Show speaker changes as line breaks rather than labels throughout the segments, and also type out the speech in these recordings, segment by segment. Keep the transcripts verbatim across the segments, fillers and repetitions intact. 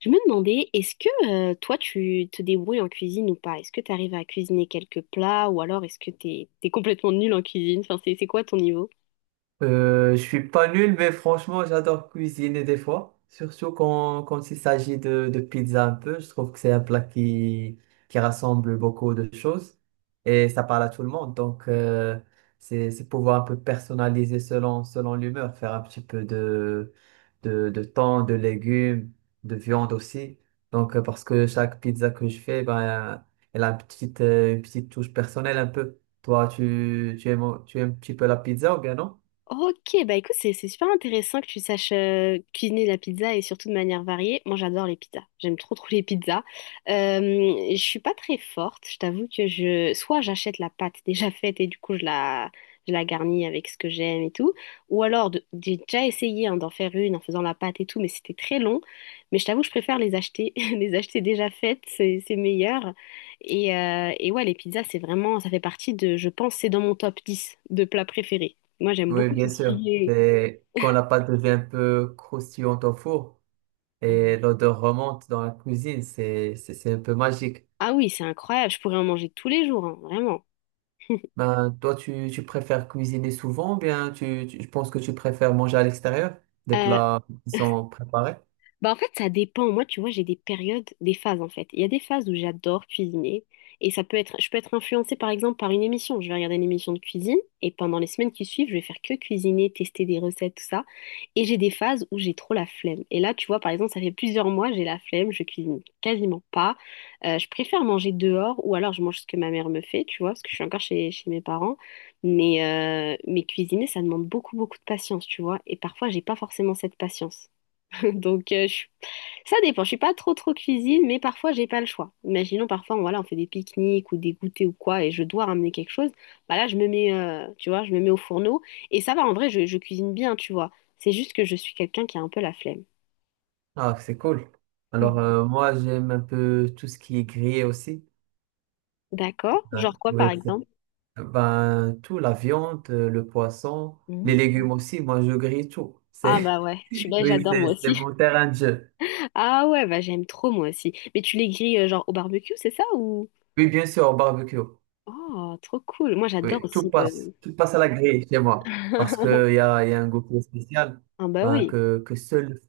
Je me demandais, est-ce que euh, toi tu te débrouilles en cuisine ou pas? Est-ce que tu arrives à cuisiner quelques plats ou alors est-ce que t'es t'es complètement nul en cuisine? Enfin, c'est c'est quoi ton niveau?
Euh, je suis pas nul, mais franchement, j'adore cuisiner des fois. Surtout quand, quand il s'agit de, de pizza un peu. Je trouve que c'est un plat qui, qui rassemble beaucoup de choses et ça parle à tout le monde. Donc, euh, c'est, c'est pouvoir un peu personnaliser selon, selon l'humeur, faire un petit peu de, de, de thon, de légumes, de viande aussi. Donc, euh, parce que chaque pizza que je fais, ben, elle a une petite, euh, une petite touche personnelle un peu. Toi, tu, tu aimes, tu aimes un petit peu la pizza ou bien non?
Ok, bah écoute, c'est c'est super intéressant que tu saches euh, cuisiner la pizza et surtout de manière variée. Moi, j'adore les pizzas. J'aime trop trop les pizzas. Euh, je suis pas très forte. Je t'avoue que je soit j'achète la pâte déjà faite et du coup je la je la garnis avec ce que j'aime et tout, ou alors de- j'ai déjà essayé hein, d'en faire une en faisant la pâte et tout, mais c'était très long. Mais je t'avoue, je préfère les acheter les acheter déjà faites, c'est c'est meilleur. Et, euh, et ouais, les pizzas, c'est vraiment ça fait partie de je pense c'est dans mon top dix de plats préférés. Moi, j'aime
Oui,
beaucoup tout
bien
ce
sûr.
qui est...
Et quand la pâte devient un peu croustillante au four et
euh,
l'odeur remonte dans la cuisine, c'est, c'est, c'est un peu magique.
Ah oui, c'est incroyable, je pourrais en manger tous les jours, hein, vraiment.
Ben, toi, tu, tu préfères cuisiner souvent ou bien tu, tu- je pense que tu préfères manger à l'extérieur des
Euh,
plats qui sont préparés?
Bah en fait, ça dépend. Moi, tu vois, j'ai des périodes, des phases en fait. Il y a des phases où j'adore cuisiner et ça peut être, je peux être influencée par exemple par une émission. Je vais regarder une émission de cuisine et pendant les semaines qui suivent, je vais faire que cuisiner, tester des recettes, tout ça. Et j'ai des phases où j'ai trop la flemme. Et là, tu vois, par exemple, ça fait plusieurs mois, j'ai la flemme, je cuisine quasiment pas. Euh, je préfère manger dehors ou alors je mange ce que ma mère me fait, tu vois, parce que je suis encore chez, chez mes parents. Mais, euh, mais cuisiner, ça demande beaucoup, beaucoup de patience, tu vois. Et parfois, j'ai pas forcément cette patience. Donc, euh, je suis ça dépend, je suis pas trop trop cuisine, mais parfois j'ai pas le choix. Imaginons parfois on, voilà, on fait des pique-niques ou des goûters ou quoi et je dois ramener quelque chose. Bah là je me mets euh, tu vois, je me mets au fourneau et ça va en vrai je, je cuisine bien, tu vois. C'est juste que je suis quelqu'un qui a un peu la flemme.
Ah, c'est cool. Alors,
Mhm.
euh, moi, j'aime un peu tout ce qui est grillé aussi.
D'accord? Genre
Ben,
quoi par
oui, c'est-
exemple?
ben, tout, la viande, euh, le poisson, les
Mhm.
légumes aussi. Moi, je grille tout.
Ah
C'est,
bah ouais, je suis là,
oui,
j'adore moi
c'est c'est
aussi.
mon terrain de jeu.
Ah ouais, bah j'aime trop moi aussi. Mais tu les grilles euh, genre au barbecue, c'est ça ou
Oui, bien sûr, au barbecue.
Oh, trop cool. Moi j'adore
Oui, tout
aussi euh,
passe. Tout passe à la grille chez moi. Parce qu'il y a, y a un goût qui est spécial
Ah bah
ben,
oui.
que, que seul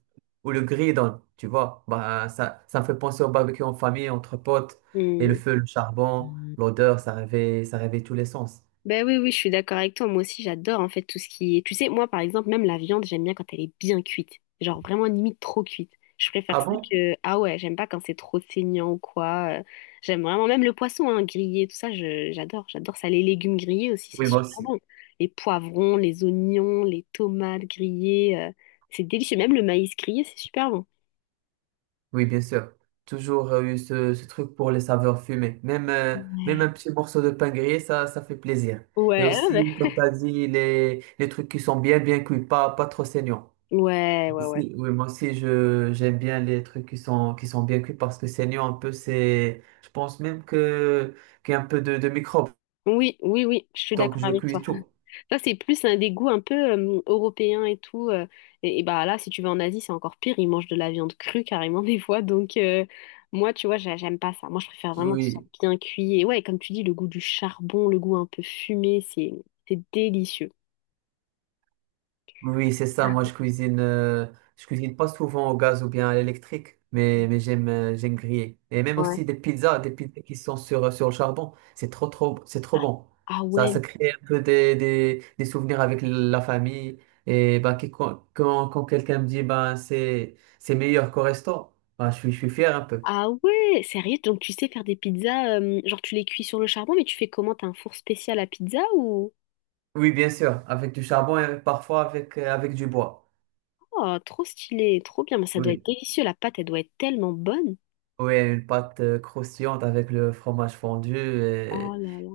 ou le grill donne. Tu vois, ben, ça, ça me fait penser au barbecue en famille, entre potes. Et le
Hmm.
feu, le charbon, l'odeur, ça réveille, ça réveille tous les sens.
Ben oui, oui, je suis d'accord avec toi. Moi aussi, j'adore en fait tout ce qui est. Tu sais, moi par exemple, même la viande, j'aime bien quand elle est bien cuite. Genre vraiment limite trop cuite. Je préfère
Ah
ça
bon?
que. Ah ouais, j'aime pas quand c'est trop saignant ou quoi. Euh, J'aime vraiment même le poisson hein, grillé, tout ça, je- j'adore. J'adore ça. Les légumes grillés aussi, c'est
Oui, moi
super
aussi.
bon. Les poivrons, les oignons, les tomates grillées, euh, c'est délicieux. Même le maïs grillé, c'est super bon.
Oui, bien sûr. Toujours euh, eu ce, ce truc pour les saveurs fumées. Même, euh, même un
Ouais.
petit morceau de pain grillé, ça, ça fait plaisir. Et
Ouais, ouais,
aussi, comme tu as dit, les, les trucs qui sont bien, bien cuits, pas, pas trop saignants.
ouais, ouais, ouais.
aussi- Oui, moi aussi, je, j'aime bien les trucs qui sont, qui sont bien cuits parce que saignant un peu, c'est, je pense même que, qu'il y a un peu de, de microbes.
Oui, oui, oui, je suis
Donc,
d'accord
je
avec
cuis
toi.
tout.
Ça, c'est plus un dégoût un peu euh, européen et tout. euh, et, et bah là, si tu vas en Asie, c'est encore pire. Ils mangent de la viande crue carrément des fois. Donc, euh, moi, tu vois, j'a- j'aime pas ça. Moi, je préfère vraiment que ce soit
Oui.
bien cuit. Et ouais, comme tu dis, le goût du charbon, le goût un peu fumé, c'est c'est délicieux.
Oui, c'est ça. Moi, je cuisine, euh, je cuisine pas souvent au gaz ou bien à l'électrique, mais, mais j'aime, euh, j'aime griller. Et même
Ouais.
aussi des pizzas, des pizzas qui sont sur, euh, sur le charbon. C'est trop, trop, c'est trop
Ah,
bon.
ah
Ça, ça
ouais.
crée un peu des, des, des souvenirs avec la famille. Et bah, qui- quand, quand, quand quelqu'un me dit, ben, c'est, c'est meilleur qu'au resto, ben, je suis, je suis fier un peu.
Ah ouais. Sérieux? Donc, tu sais faire des pizzas, euh, genre, tu les cuis sur le charbon, mais tu fais comment? T'as un four spécial à pizza ou.
Oui, bien sûr, avec du charbon et parfois avec, euh, avec du bois.
Oh, trop stylé, trop bien. Mais ça doit être
Oui.
délicieux. La pâte, elle doit être tellement bonne.
Oui, une pâte euh, croustillante avec le fromage fondu.
Oh là là.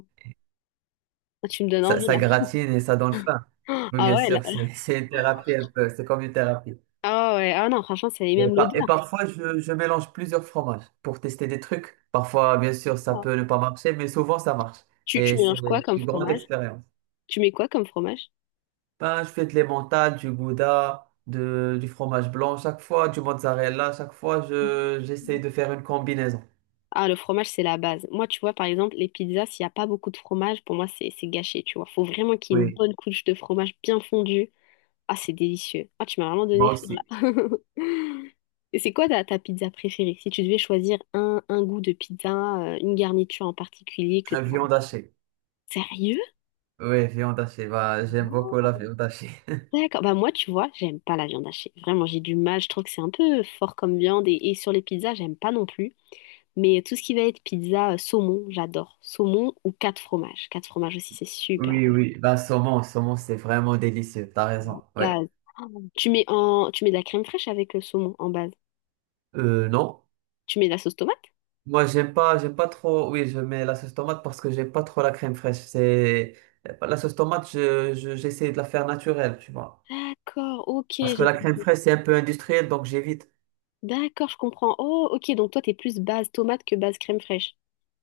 Ah, tu me donnes
Ça,
envie,
ça
là.
gratine et ça donne faim. Oui,
Ah
bien
ouais, là-
sûr, c'est c'est une thérapie un peu, c'est comme une thérapie.
ah ouais, ah non, franchement, c'est
Et,
même
par- et
l'odeur.
parfois, je, je mélange plusieurs fromages pour tester des trucs. Parfois, bien sûr, ça peut ne pas marcher, mais souvent, ça marche.
Tu, tu
Et c'est
mélanges quoi comme
une grande
fromage?
expérience.
Tu mets quoi comme fromage?
Ben, je fais de l'emmental, du gouda, de, du fromage blanc chaque fois, du mozzarella. Chaque fois,
Mhm.
je, j'essaie de faire une combinaison.
Ah, le fromage, c'est la base. Moi, tu vois, par exemple, les pizzas, s'il n'y a pas beaucoup de fromage, pour moi, c'est c'est gâché, tu vois. Faut vraiment qu'il y ait une
Oui,
bonne couche de fromage bien fondu. Ah, c'est délicieux. Ah, tu m'as vraiment donné
moi
faim,
aussi.
là. Et c'est quoi ta, ta pizza préférée? Si tu devais choisir un, un goût de pizza, euh, une garniture en particulier que
La
tu...
viande hachée.
Sérieux?
Oui, viande hachée. Bah, j'aime beaucoup la viande hachée.
D'accord. Bah moi, tu vois, j'aime pas la viande hachée. Vraiment, j'ai du mal. Je trouve que c'est un peu fort comme viande. Et, et sur les pizzas, j'aime pas non plus. Mais tout ce qui va être pizza euh, saumon, j'adore. Saumon ou quatre fromages. Quatre fromages aussi, c'est super
Oui,
bon.
oui, la saumon, saumon, c'est vraiment délicieux, t'as
En
raison, ouais.
base. Ah, Tu mets en, tu mets de la crème fraîche avec le saumon en base.
Euh, non,
Tu mets de la sauce tomate?
moi, j'aime pas, j'aime pas trop, oui, je mets la sauce tomate parce que j'aime pas trop la crème fraîche, c'est, la sauce tomate, je, je- j'essaie de la faire naturelle, tu vois.
D'accord, ok,
Parce que
j'ai
la crème
compris.
fraîche, c'est un peu industriel, donc j'évite.
D'accord, je comprends. Oh, ok, donc toi, t'es plus base tomate que base crème fraîche.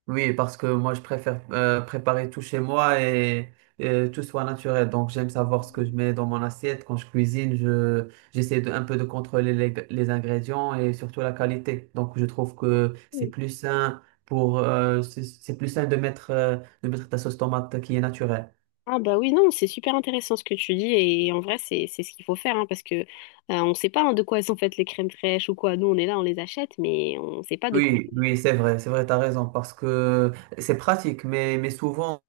Oui, parce que moi, je préfère euh, préparer tout chez moi et, et tout soit naturel. Donc, j'aime savoir ce que je mets dans mon assiette. Quand je cuisine, je, j'essaie de, un peu de contrôler les, les ingrédients et surtout la qualité. Donc, je trouve que c'est plus sain pour, euh, c'est c'est plus sain de mettre, euh, de mettre ta sauce tomate qui est naturelle.
Ah bah oui, non, c'est super intéressant ce que tu dis et en vrai c'est c'est ce qu'il faut faire hein, parce que euh, On sait pas hein, de quoi elles sont faites les crèmes fraîches ou quoi. Nous on est là, on les achète mais on sait pas de quoi.
Oui, oui, c'est vrai, c'est vrai, t'as raison, parce que c'est pratique, mais, mais souvent,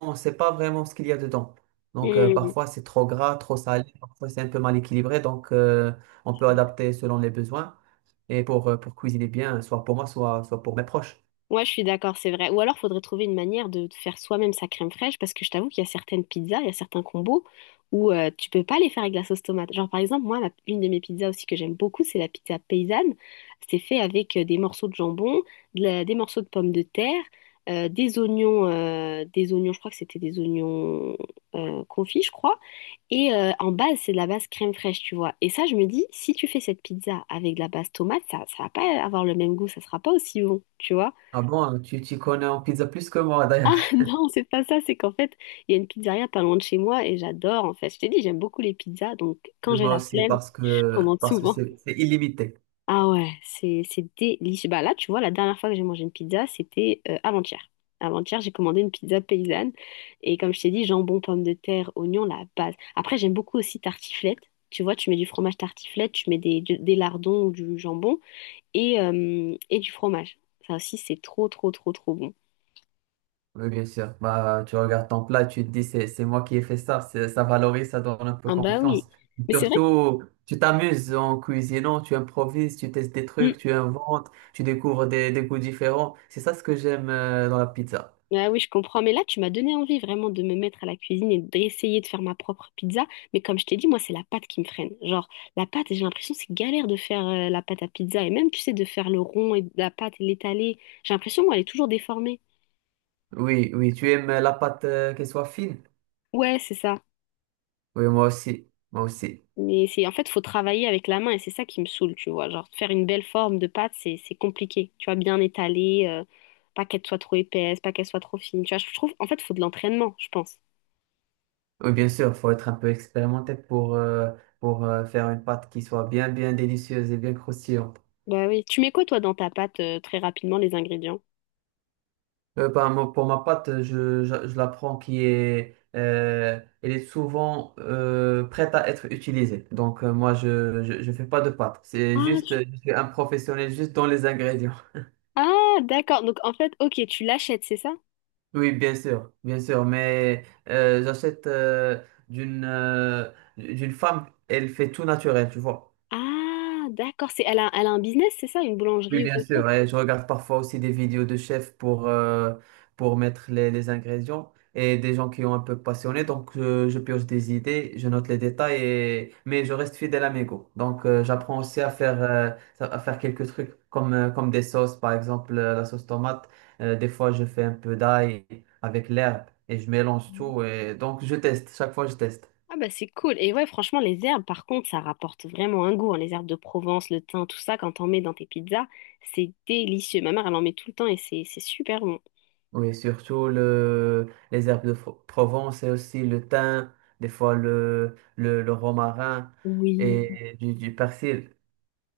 on ne sait pas vraiment ce qu'il y a dedans. Donc euh, parfois c'est trop gras, trop salé, parfois c'est un peu mal équilibré, donc euh, on peut adapter selon les besoins et pour, euh, pour cuisiner bien, soit pour moi, soit, soit pour mes proches.
Ouais, je suis d'accord, c'est vrai. Ou alors, faudrait trouver une manière de faire soi-même sa crème fraîche, parce que je t'avoue qu'il y a certaines pizzas, il y a certains combos où euh, tu peux pas les faire avec la sauce tomate. Genre, par exemple, moi, ma- une de mes pizzas aussi que j'aime beaucoup, c'est la pizza paysanne. C'est fait avec euh, des morceaux de jambon, de la- des morceaux de pommes de terre, euh, des oignons, euh, des oignons, je crois que c'était des oignons euh, confits, je crois. Et euh, en base, c'est de la base crème fraîche, tu vois. Et ça, je me dis, si tu fais cette pizza avec de la base tomate, ça, ça va pas avoir le même goût, ça sera pas aussi bon, tu vois.
Ah bon, tu, tu connais en pizza plus que moi d'ailleurs,
Ah non, c'est pas ça, c'est qu'en fait, il y a une pizzeria pas loin de chez moi et j'adore en fait. Je t'ai dit, j'aime beaucoup les pizzas, donc quand
mais
j'ai
moi
la
aussi
flemme,
parce
je
que
commande
parce que
souvent.
c'est c'est illimité.
Ah ouais, c'est c'est délicieux. Bah là, tu vois, la dernière fois que j'ai mangé une pizza, c'était euh, avant-hier. Avant-hier, j'ai commandé une pizza paysanne et comme je t'ai dit, jambon, pommes de terre, oignons, la base. Après, j'aime beaucoup aussi tartiflette. Tu vois, tu mets du fromage tartiflette, tu mets des, du- des lardons ou du jambon et, euh, et du fromage. Ça aussi, c'est trop, trop, trop, trop bon.
Oui, bien sûr. Bah, tu regardes ton plat, tu te dis, c'est, c'est moi qui ai fait ça. C'est- Ça valorise, ça donne un peu
Ah bah oui.
confiance.
Mais c'est vrai que...
Surtout, tu t'amuses en cuisinant, tu improvises, tu testes des trucs, tu inventes, tu découvres des, des goûts différents. C'est ça ce que j'aime euh, dans la pizza.
Ah oui, je comprends. Mais là, tu m'as donné envie vraiment de me mettre à la cuisine et d'essayer de faire ma propre pizza. Mais comme je t'ai dit, moi, c'est la pâte qui me freine. Genre, la pâte, j'ai l'impression que c'est galère de faire euh, la pâte à pizza. Et même, tu sais, de faire le rond et de la pâte et l'étaler. J'ai l'impression, moi, elle est toujours déformée.
Oui, oui, tu aimes la pâte euh, qu'elle soit fine?
Ouais, c'est ça.
Oui, moi aussi. Moi aussi.
Mais c'est en fait, faut travailler avec la main et c'est ça qui me saoule, tu vois. Genre, faire une belle forme de pâte, c'est c'est compliqué. Tu vois, bien étaler, euh, pas qu'elle soit trop épaisse, pas qu'elle soit trop fine. Tu vois, je trouve, en fait, faut de l'entraînement, je pense.
Oui, bien sûr, faut être un peu expérimenté pour, euh, pour euh, faire une pâte qui soit bien, bien délicieuse et bien croustillante.
Bah oui. Tu mets quoi, toi, dans ta pâte, euh, très rapidement, les ingrédients?
Euh, bah, moi, pour ma pâte, je, je, je la prends qui est, euh, elle est souvent euh, prête à être utilisée. Donc, euh, moi, je, je, je fais pas de pâte. C'est
Ah,
juste,
tu-
euh, je suis un professionnel juste dans les ingrédients.
ah, d'accord. Donc en fait, ok, tu l'achètes, c'est ça?
Oui, bien sûr, bien sûr. Mais euh, j'achète euh, d'une euh, d'une femme, elle fait tout naturel, tu vois.
Ah, d'accord. C'est, elle a, elle a un business, c'est ça? Une
Oui,
boulangerie ou
bien
quelque chose?
sûr. Et je regarde parfois aussi des vidéos de chefs pour, euh, pour mettre les, les ingrédients et des gens qui ont un peu passionné. Donc, euh, je pioche des idées, je note les détails, et mais je reste fidèle à mes goûts. Donc, euh, j'apprends aussi à faire, euh, à faire quelques trucs comme, euh, comme des sauces, par exemple euh, la sauce tomate. Euh, des fois, je fais un peu d'ail avec l'herbe et je mélange tout. Et... Donc, je teste. Chaque fois, je teste.
Ah bah c'est cool. Et ouais, franchement, les herbes, par contre, ça rapporte vraiment un goût. hein. Les herbes de Provence, le thym, tout ça, quand t'en mets dans tes pizzas, c'est délicieux. Ma mère, elle en met tout le temps et c'est c'est super bon.
Oui, surtout le, les herbes de Fro- Provence et aussi le thym, des fois le, le, le romarin
Oui.
et du, du persil.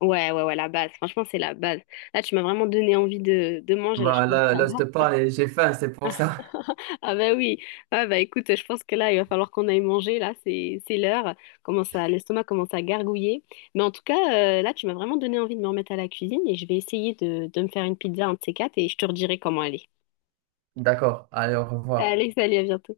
Ouais, ouais, ouais, la base. Franchement, c'est la base. Là, tu m'as vraiment donné envie de, de manger. Là, je commence
Voilà,
à
là, je
avoir.
te parle et j'ai faim, c'est pour ça.
Ah bah oui, ah bah écoute, je pense que là, il va falloir qu'on aille manger, là, c'est c'est l'heure, commence à, l'estomac commence à gargouiller. Mais en tout cas, euh, là, tu m'as vraiment donné envie de me remettre à la cuisine et je vais essayer de, de me faire une pizza, un de ces quatre, et je te redirai comment elle est.
D'accord, allez, au revoir.
Allez, salut, à bientôt.